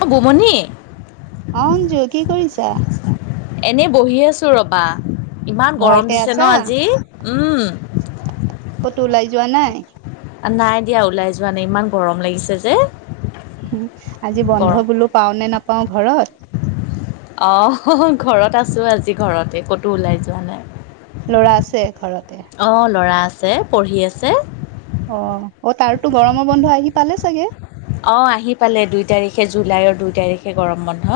অঁ গোমনি। অ অঞ্জু কি কৰিছা? এনেই বহি আছো ৰবা। ইমান গৰম ঘৰতে দিছে আছা ন আজি? উম, ক'তো ওলাই যোৱা নাই? নাই দিয়া ওলাই যোৱা নাই ইমান গৰম লাগিছে যে। আজি বন্ধ গৰম বোলো পাও নে নাপাও ঘৰত। অহ হঅ হঅ ঘৰত আছো আজি ঘৰতে ক'তো ওলাই যোৱা নাই। লৰা আছে ঘৰতে? অ ল'ৰা আছে পঢ়ি আছে। অ অ তাৰতো গৰমৰ বন্ধ আহি পালে চাগে? অঁ আহি পালে দুই তাৰিখে জুলাইৰ দুই তাৰিখে গৰম বন্ধ।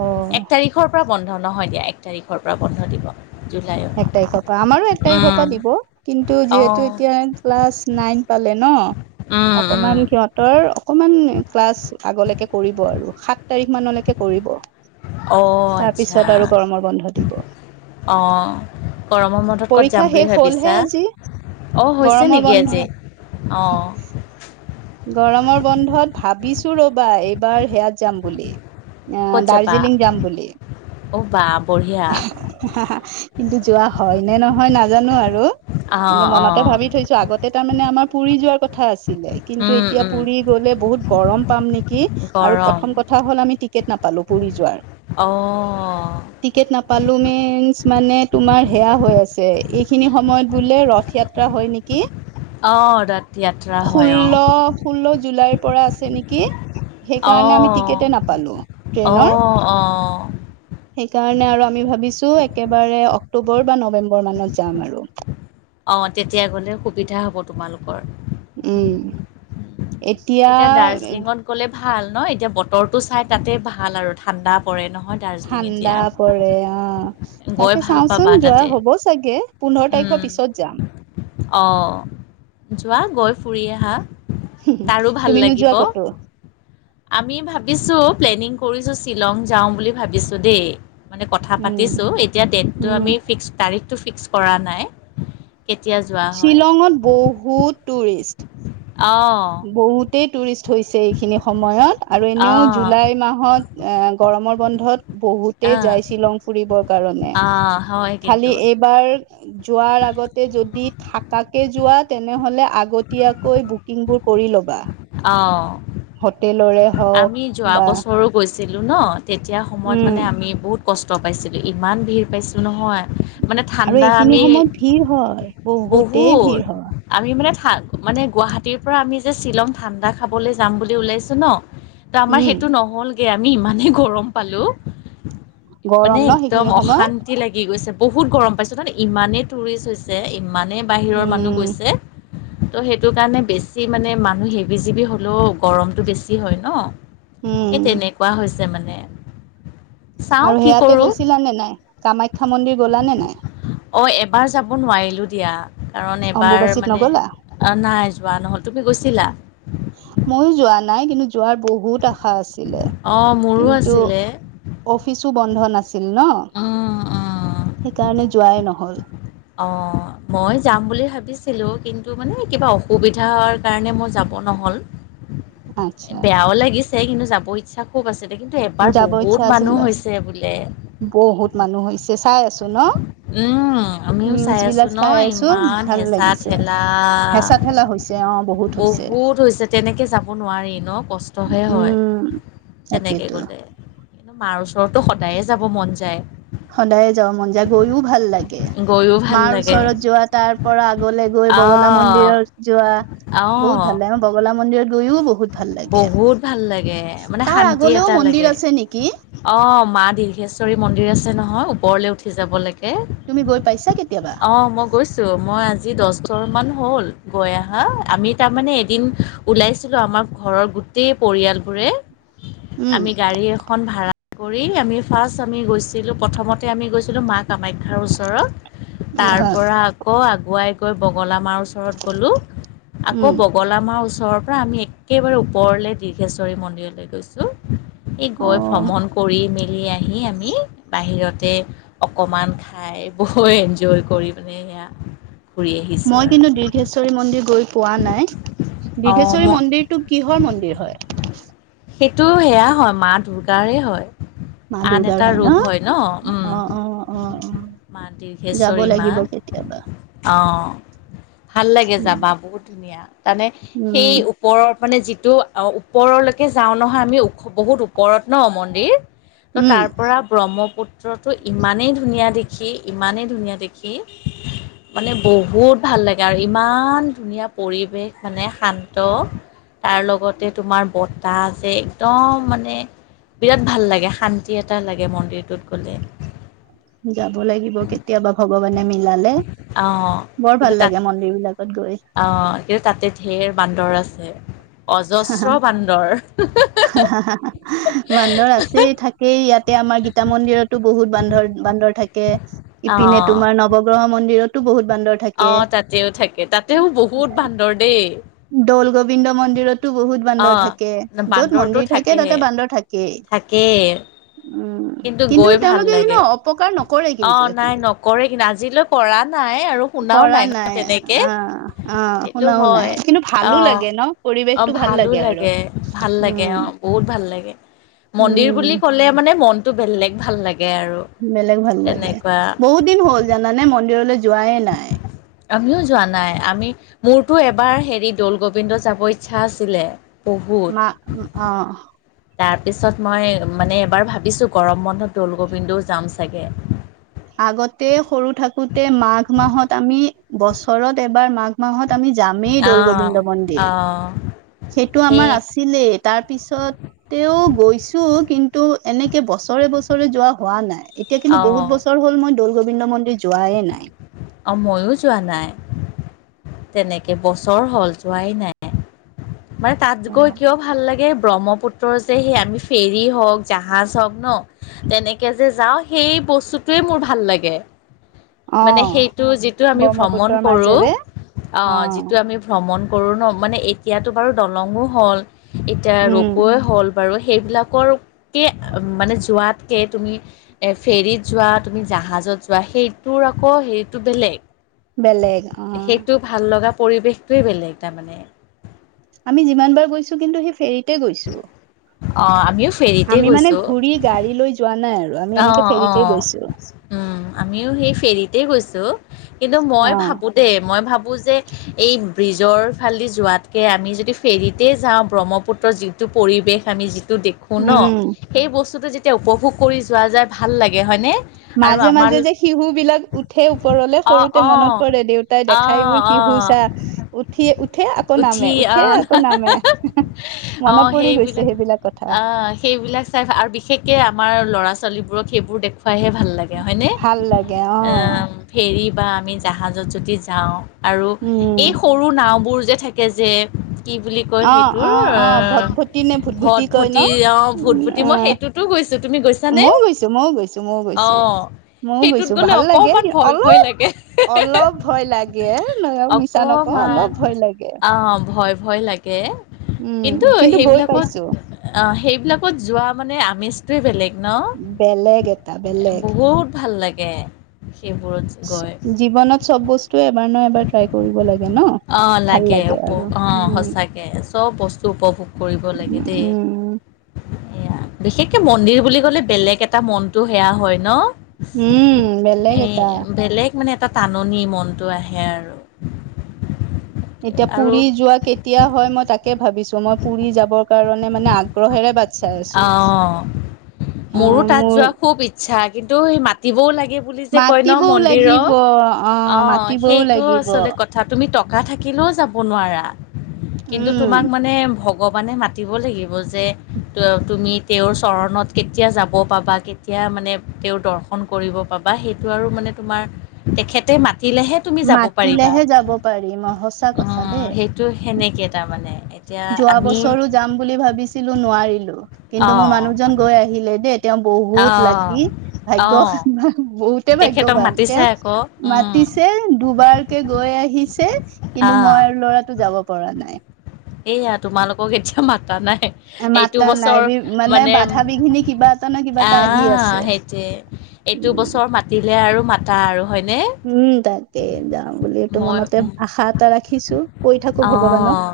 অ এক তাৰিখৰ পৰা বন্ধ নহয় দিয়া এক তাৰিখৰ পৰা বন্ধ দিব। জুলাইৰ এক তাৰিখৰ পৰা আমাৰো এক তাৰিখৰ উম পৰা দিব কিন্তু অ যিহেতু এতিয়া ক্লাছ নাইন পালে, ন উম উম অকমান সিহতৰ অকমান ক্লাছ আগলে কৰিব আৰু সাত তাৰিখ মানলৈকে কৰিব। অ তাৰ আচ্ছা পিছত আৰু গৰমৰ বন্ধ দিব অহ। অ গৰমৰ বন্ধত ক'ত পৰীক্ষা যাম বুলি শেষ হলহে ভাবিছা? আজি অঁ হৈছে গৰমৰ নিকি বন্ধ আজি অঁ। গৰমৰ বন্ধত ভাবিছোঁ ৰবা এইবাৰ সেয়াত যাম বুলি। অ ক'ত যাবা দাৰ্জিলিং যাম বুলি। অ বা, বঢ়িয়া কিন্তু যোৱা হয় নে নহয় নাজানো আৰু। কিন্তু অঁ মনতে অঁ ভাবি থৈছো আগতে তাৰ মানে আমাৰ পুৰি যোৱাৰ কথা আছে। ছিলে কিন্তু এতিয়া পুৰি গ'লে বহুত গৰম পাম নিকি আৰু গৰম প্ৰথম কথা হ'ল আমি তি টিকেট নাপালোঁ পুৰি যোৱাৰ। অ টিকেট নাপালো মিনচ্ মানে তোমাৰ সেয়া হৈ আছে এইখিনি সময়ত বোলে ৰথিয়াত হয় নিকি অঁ ৰাত য়াত্ৰা হয় অঁ ষোল্ল ষোল্ল জুলাইৰ পৰা আছে নিকি সেইকাৰণে আমি অঁ টিকেটে নাপালো ট্ৰেইনৰ অঁ অঁ সেইকাৰণে আৰু আমি ভাবিছো একেবাৰে অক্টোবৰ বা নৱেম্বৰ মানত যাম আৰু অ তেতিয়া গ'লে সুবিধা হ'ব তোমালোকৰ উম এতিয়া দাৰ্জিলিঙত গ'লে ভাল ন এতিয়া বতৰটো চাই তাতে ভাল আৰু ঠাণ্ডা পৰে নহ ঠাণ্ডা পৰে অ গৈ তাকে ভাল পাবা চাওচোন যোৱা তাতে হ'ব চাগে পোন্ধৰ তাৰিখৰ পিছত যাম অঁ যোৱা গৈ ফুৰি আহা তাৰো তুমি ভাল নোযোৱা লাগিব কতো আমি ভাবিছোঁ প্লেনিং কৰিছোঁ শ্বিলং যাওঁ বুলি ভাবিছোঁ দেই মানে কথা উম পাতিছোঁ এতিয়া ডেটটো উম আমি ফিক্স তাৰিখটো ফিক্স কৰা নাই কেতিয়া যোৱা হয় শ্বিলঙত বহুত টুৰিষ্ট অঁ বহুতে টুৰিষ্ট হৈছে এইখিনি সময়ত আৰু এনেও অঁ জুলাই মাহত গৰমৰ বন্ধত বহুত এই অঁ যাই শ্বিলং ফুৰিবৰ কাৰণে অঁ হয় খালি কিন্তু এইবাৰ যোৱাৰ আগতে যদি থাকাকে যোৱা তেনেহলে আগতিয়াকৈ বুকিং বোৰ বাহ অ আমি যোৱা বা বছৰো গৈছো গেছিলোঁ ন তেতিয়া সময়ত উম মানে আমি বহুত কষ্ট পাইছিলোঁ ইমান ভিৰ পাইছোঁ নহয় মানে আৰু ঠাণ্ডা এইখিনি আমি সময়ত ভিৰ হয় বহুতেই বহুত ভিৰ হয় আমি মানে মানে গুৱাহাটীৰ পৰা আমি যে শ্বিলং ঠাণ্ডা খাবলৈ যাম বুলি ওলাইছো ন ত আমাৰ উম হেইটো নহলগে আমি ইমানেই গৰম পালো মানে গৰম ন একদম সেইখিনি সময়ত অশান্তি লাগি গৈছে বহুত গৰম পাইছোঁ ত ইমানেই টুৰিষ্ট হৈছে ইমানেই বাহিৰৰ উম মানুহ গৈছে ত' হেইটো কাৰণে বেছি মানে মানুহ হেভি চেভি হ'লেও গৰমটো বেছি হয় ন এই উম তেনেকুৱা হৈছে মানে চাওঁ আৰু কি সেয়াতে কৰোঁ গৈছিলা নে নাই কামাখ্যা মন্দিৰ গলা নে নাই অঁ এবাৰ যাব নোৱাৰিলোঁ দিয়া কাৰণ এবাৰ অম্বুবাচীত মানে নগলা নাই যোৱা নহ'লে তুমি গৈছিলা ময়ো যোৱা নাই কিন্তু যোৱাৰ বহুত আশা আছিলে অ', মোৰো কিন্তু আছিলে। অফিচো বন্ধ নাছিল নাছিল ন অ', অ'। সেইকাৰণে যোৱাই নহল অ মই যাম বুলি ভাবিছিলো কিন্তু মানে কিবা অসুবিধাৰ কাৰণে মই যাব নহ এ আচ্ছা বেয়াও লাগিছে কিন্তু যাব ইচ্ছা খুব আছে কিন্তু এবাৰ যাব বহুত ইচ্ছা মানুহ আছিলে হৈছে বোলে বহুত মানুহ হৈছে চাই আছো ন উম, আমিও নিউজ চাই বিলাক আছোঁ ন চাই আছো ইমান ভাল হেঁচা লাগিছে ঠেলা। হেচা ঠেলা হৈছে ছে অ বহুত [inaudible] বহুত হৈছে তেনে কে যাব নোৱাৰি ন কষ্টহে হয় উম তেনেকে তাকেইতো গলে মাৰ ওচৰতটো সদায়ে যাব মন যায় সদায় যাওঁ মন যায় গৈও ভাল লাগে গৈও ভাল মাৰ লাগে। ওচৰত যোৱা তাৰ পৰা আগলৈ গৈ বগলা অ', মন্দিৰত যোৱা বহত অ'। ভাল ল বগলা মন্দিৰট গৈও বহুত ভাল লাগে বহুত ভাল লাগে তাৰ আগলেও মন্দিৰ আছে নেকি অ মা দীৰ্ঘেশ্বৰী মন্দিৰ আছে নহয় ওপৰলৈ উঠি যাব লাগে তুমি গৈ পাইছা কেতিয়াবা তাকে অঁ মই গৈছোঁ মই আজি দচ বছৰ মান হ'ল গৈ অহা আমি তাৰমানানে এদিন ওলাইছ গেছিলো আমা ঘৰৰ গোটেই পৰিয়াল বোৰে উম আমি গাড়ী এখন ভাৰা কৰি আমি ফাৰ্ষ্ট আমি গৈছিলোঁ প্ৰথমতে আমি গৈছিলোঁ মা কামাখ্যাৰ ওচৰত তাৰ হয় পৰা আকৌ আগুৱাই গৈ বগলা মাৰো ওচৰত গ'ল আকৌ উম বগল মাৰ ওচৰত ত পৰা আমি একেবাৰে ওপৰলৈ দীৰ্ঘেশ্বৰী মন্দিৰলৈ গৈছোঁ এই অ গৈ ভ্ৰমণ কৰি ম ঘুৰি আহি আমি বাহিৰতে অকণমান খাই বৰ এনজয় কৰি পিনে সয়া মই কিন্তু দীৰ্ঘেশ্বৰী মন্দিৰ গৈ পোৱা নাই অঁ ম মন্দিৰটো কিহৰ মন্দিৰ হয় সেইটো সেয়া হয় মা দুৰ্গাৰে হয় মা আন দুৰ্গাৰ এটা হয় ৰূপ ন উম অ অ অ অ মা যাব দীৰ্ঘেশ্বৰী মা লাগিব কেতিয়াবা অঁ ভাল লাগে উম, যাবা বহুত ধুনীয়া তাৰানে সেই ওপৰৰ মানে যিটো ওপৰলৈকে যাওঁ নহয় আমি ওখ বহুত ওপৰত ন মন্দিৰ তো উম, তাৰপৰা ব্ৰহ্ম পুত্ৰটো ইমানেই ধুনীয়া দেখি ইমানেই ধুনীয়া দেখি মানে বহুত ভাল লাগে আৰু ইমান ধুনীয়া পৰিৱেশ মানে শান্ত তাৰ লগতে তোমাৰ বতাহ আ যে একদম মানে বিৰাট ভাল লাগে শান্তি এটা লাগে মন্দিৰটোত গলে যাব লাগিব কেতিয়াবা ভগৱানে মিলালে অঁ বৰ ভাল লাগে মন্দিৰ বিলাকত গৈ অ কিন্তু তাতে ঢেৰ বান্দৰ আছে, অজস্ৰ বান্দৰ। বান্দৰ আছে থাকেই ইয়াতে আমাৰ গীতা মন্দিৰতো বহুত বান্দৰ বান্দৰ থাক কে ইপিনে তোমাৰ নৱগ্ৰহ মন্দিৰতো বহুত বান্দৰ থাকে। অ তাতেও থাকে তাতেও বহুত বান্দৰ দেই। দৌল গোবিন্দ মন্দিৰত টো বহুত বান্দৰ অঁ থাকে য'ত বান্দৰটো মন্দিৰ থাকে থাকেহে তাতে বান্দৰ থাকেই। উম। কিন্তু গৈ ভাল তেওঁলোকে কিন্তু লাগে, অপকাৰ নকৰে অ কিন্তু একো। নাই নকৰে কিন্তু আজিলৈ কৰা নাই, আৰু শুনাও নাই ন তেনেকে, অ অ সেইটো শুনাও নাই হয়। কিন্তু অ, ভালো লাগে ন অ পৰিৱেশটো ভাল ভালো আৰু লাগে, ভাল লাগে উম অ, বহুত ভাল লাগে। মন্দিৰ বুলি উম ক'লে মানে, মনটো বেলেগ ভাল লাগে। আৰু বেলেগ ভাল লাগে, তেনেকুৱা। বহুত দিন হ'ল জানানে মন্দিৰলৈ যোৱাই নাই। আমিও যোৱা নাই, আমি মোৰতো এবাৰ হেৰি দৌল গোবিন্দ যাব ইচ্ছা আছিলে। বহুত। মা অ। তাৰপিছত মই মানে এবাৰ ভাবিছোঁ, গৰম বন্ধত দৌল গোবিন্দও যাম চাগে। আগতে সৰু থাকোতে মাঘ মাহত আমি, বছৰত এবাৰ মাঘ মাহত আমি যামেই দল অ' গোবিন্দ মন্দিৰ। অ' সেইটো সেই আমাৰ আছিলেই, তাৰপিছত তেও গৈছো কিন্তু এনেকে বছৰে বছৰে যোৱা হোৱা নাই, এতিয়া কিন্তু বহুত অ' বছৰ হ'ল মই দৌল গোবিন্দ মন্দিৰ যোৱাই নাই। অঁ ময়ো যোৱা নাই। তেনেকে বছৰ হ'ল যোৱাই নাই মানে তাত গৈ কিয় ভাল লাগে। ব্ৰহ্মপুত্ৰ যে সেই আমি ফেৰী হওঁক, জাহাজ হওঁক ন তেনেকে যে যাওঁ সেই সেই বস্তুতোৱে মোৰ ভাল লাগে। মানে অ সেইটো যিটো আমি ব্ৰহ্মপুত্ৰৰ ভ্ৰমণ কৰোঁ। মাজেৰে অ' যিটো আমি ভ্ৰমণ কৰোঁ ন মানে এতিয়াতো বাৰু দলং হ'ল এতিয়া উম ৰূপোৱে হ'ল বাৰু সেইবিলাকৰ কে মানে যোৱাতকে তুমি ফেৰিত যোৱা জাহাজ জাহাজত যোৱা সেইটোৰ আকৌ হেৰিতটো বেলেগ বেলেগ অ' সেইটো ভাল লগা পৰিৱেশটোৱেই বেলেগ তাৰমানে আমি যিমান বাৰ গৈছোঁ। কিন্তু সেই ফেৰীতে গৈছোঁ। অ' আমিও ফেৰীতে আমি মানে ঘূৰি গাড়ী লৈ যোৱা নাই আ অ', অ', উম, আমিও সেই ফেৰীতে গৈছোঁ। কিন্তু মই অ ভাবোঁ দেই মই ভাবোঁ যে, এই ব্ৰীজৰ ফালেদি যোৱাতকৈ আমি যদি ফেৰীতেই যাওঁ ব্ৰহ্মপুত্ৰৰ যিটো পৰিৱেশ আমি যি টো দেখোঁ ন উম সেই বস্তুটো যেতিয়া উপভোগ কৰি যোৱা যায় ভাল লাগে হয়নে? আৰু মাজে আমাৰ মাজে যে শিহু বিলাক উঠে ওপৰলে অঁ সৰুতে অঁ মনত পৰে দেউতাই অঁ দেখাইবোৰ শিহু অঁ ঘুছা উঠি উঠে আকৌ নামে, উঠি উঠে অঁ আকৌ নামে, মনত পৰি গৈ লাক অ', সেইবিলাক চাই আৰু বিশেষকে আমাৰ ল'ৰা চলি বোৰক সেইবোৰে দেখুৱাইহে ভাল লাগে, হয়নে? ভাল লাগে অ', ফেৰী বা আমি জাহাজত যদি যাওঁ, আৰু এই উম সৰু নাওঁবোৰ যে, থাকে যে। কি বুলি কয় অ অ সেইটোৰ, অ ভটভটি নে ভুটভুটি কয় ন ভটভতি অ', উম ভূটভূতি মই আহ সেইটোতো গৈ চো, তুমি গৈ ময়ো গৈছো, ময়ো গৈছোঁ, ময়ো গৈছোঁ। ময়ো সেইটোত গৈছোঁ, গ'লে ভাল লাগে অকমান ভয় ভয় অলপ, লাগে অলপ ভয় লাগে ন' মিছা নক অ', অকমান অলপ ভয় লাগে। অঁ ভয়, ভয় লাগে। উম কিন্তু গৈ সেইবিলাকত পাইছো এইবিলাকত যোৱা মানে আমেজটোৱে বেলেগ ন? বেলেগ এটা বেলেগ বহুত ভাল লা এক জীৱনত চব বস্তু এবাৰ এবাৰ ট্ৰাই কৰিব লাগে ন অঁ ভাল লাগে উপ আৰু অঁ উ সঁচাকে চব বস্তু উপভোগ কৰিব লাগে দেই উম সেয়া বিশেষকে মন্দিৰ বুলি কলে বেলেগ এটা মনতটো সেয়া হয় ন উম বেলেগ এই এটা বেলেগ মানে এটা টাননি মনটো আহে আৰু এতিয়া আৰু পুৰি যোৱা কেতিয়া হয় মই তাকে ভাবিছো মই পুৰি যাবৰ কাৰণে মানে আগ্ৰহেৰে বাট চাই আছো অঁ অ মোৰো তাত মোৰ যোৱা খুব ইচ্ছা কিন্তু সি মাতিবও লাগে বুলি যে কয় ন মাতিবও লাগিব মন্দিৰৰ অ মাতিবও সেইটো লাগিব আচলতে কথাটো কিন্তু তোমাক উম মানে ভগৱানে মাতিব লাগিব যে তু- তুমি বা কেতিয়া মানে তেওঁৰ দৰ্শন কৰিব পাবা সেইটো আৰু মানে তোমাৰ তেখেতে মা দিলেহে তুমি যাব পাৰিবা মাতিলেহে যাব পাৰিম অ সঁচা কথা দেই সেইটো সেনেকে তাৰমানে এতিয়া যোৱা আমি বছৰো যাম বুলি ভাবিছিলো নোৱাৰিলো কিন্তু মোৰ অঁ মানুহজন গৈ আহিলে দেই তেওঁ বহুত অঁ লাকি ভাগ্য অঁ বহুতে তেখেতক ভাগ্যৱান মাতিছে তেওঁ আকৌ মাতিছে দুবাৰকে গৈ আহিছে কিন্তু অঁ মই ল'ৰাটো যাব পৰা নাই নাই এয়া তোমালোকক এতিয়া মাতা নাই মাতা নাই মানে বাধা বিঘিনি কিবা এটা ন কিবা এটা আহি আছে [unintelligible] এইটো উম বছৰ মাতিলে আৰু মাতা আৰু হয়নে? উম তাকেই যাওঁ বুলিুল তো মই মনতে উম, আশা এটা ৰাখিছো কৈ থাকো ভগৱানক [inaudible] অঁ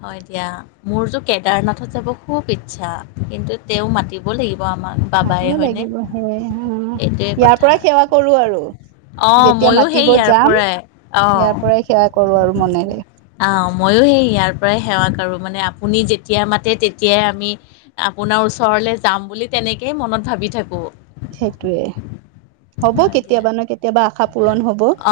হয় দিয়া মোৰতো কেদাৰনাথত যাব খুব ইচ্ছা কিন্তু তেও মাতিব লাগিব আমাক বাবাই মাতিব হয়নে লাগিব সে এইটোৱে ইয়াৰ কথা পৰাই সেৱা কৰো আৰু অ যেতিয়া মইয়ো সেই মাতিব ইয়াৰ যাম পৰাই আহ ইয়াৰ পৰাই সেৱা কৰো আৰু মনেৰে অ মইয়ো সেই ইয়াৰ পৰাই সেৱা মানে আপুনি যেতিয়া মাতে তেতিয়াই আমি আপোনাৰ ওচৰ য বুলি তেনেকে মনত ভাবি থাকোঁ সেইটোয়ে হ'ব কেতিয়াবা ন কেতিয়া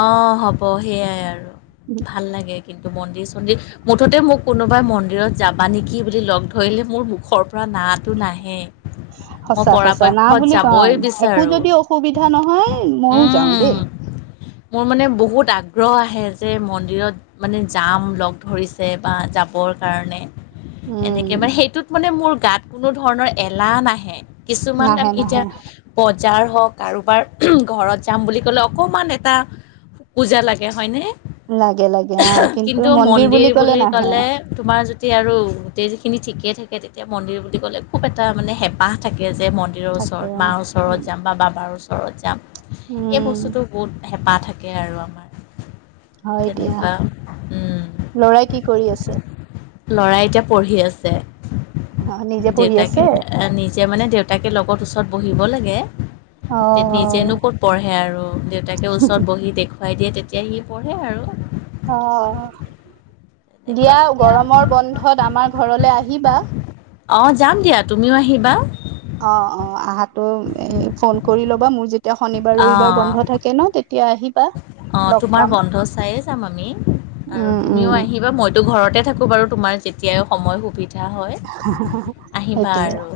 অ হ'ব সেইয়াই আৰু ভাল লাগে কিন্তু মন্দিৰ চন্দিৰ মুঠতে মোক কোনোবাই মন্দিৰত যাবা নেকি বুলি লগ ধৰিলে মোৰ মুখৰ পৰা নাই হাঁহো নাহে মই সঁচা সঁচা না পৰাপক্ষত বুলি কওঁ যাবই একো বিচাৰোঁ যদি অসুবিধা নহয় ময়ও যাওঁ উম, দেই মোৰ মানে বহুত আগ্ৰহ আহে যে মন্দিৰত মানে যাম লগ ধৰিছে বা যাবৰ কাৰণে এনেকে উম মানে সেইটোত মানে মোৰ গাত কোনো ধৰণৰ এলাহ নাহে কিছুমান আ নাহে এতিয়া নাহে বজাৰ হওঁক কাৰোবাৰ ঘৰত যাম বুলি গলে অকমান এটা পূজা লাগে হয়নে কিন্তু মন্দিৰ বুলি কলে তোমাৰ যদি আৰু গোটেই যিখিনি ঠিকে থাকে তেতিয়া মন্দিৰ বুলি ক'লে খুব এটা মানে হেঁপাহ থাকে যে মন্দিৰৰ থাকে ওচৰত মাৰ ওচৰত উম যাম বা বাবাৰ ওচৰত যাম এই উম বস্তুটো বহুত হেঁপাহ থাকে আৰু আমাৰ হয় দিয়া তেনেকুৱা লৰাই কি কৰি আছে ল'ৰাই এতিয়া পঢ়ি আছে অ নিজে পঢ়ি আছে দেউতাকে নিজে মানে দেউতাকে লগত ওচৰত বহিব লাগে অ অ নিজেনো ক'ত পঢ়ে আৰু দেউতাকে ওচৰত বহি দেখুৱাই দিয়ে তেতিয়া সি পঢ়ে আৰু অ তেনেকুৱা দিয়া গৰমৰ বন্ধত আমাৰ ঘৰলৈ আহিবা অঁ যাম দিয়া তুমিও আহিবা অ অ আহাতো এ ফোন কৰি ল'বা মোৰ যে তিয়া শনিবাৰ ৰবিবাৰ বন্ধ থাকে ন তেত অ তোমাৰ বন্ধ চাইয়ে যাম আমি আৰু উম উম তুমিও আহিবা মইতো ঘৰতে থাকো বাৰু তোমাৰ যেতিয়াই সময় সুবিধা হয় আহিবা সেইটোয়ে আৰু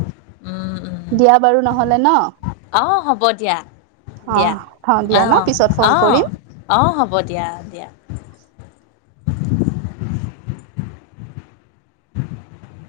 উম দিয়া বাৰু নহলে ন উম অ হ'ব দিয়া অ দিয়া ভাল দিয়া ন পিছত অঁ ফোন অ কৰিম অঁ হ'ব দিয়া দিয়া [unintelligible]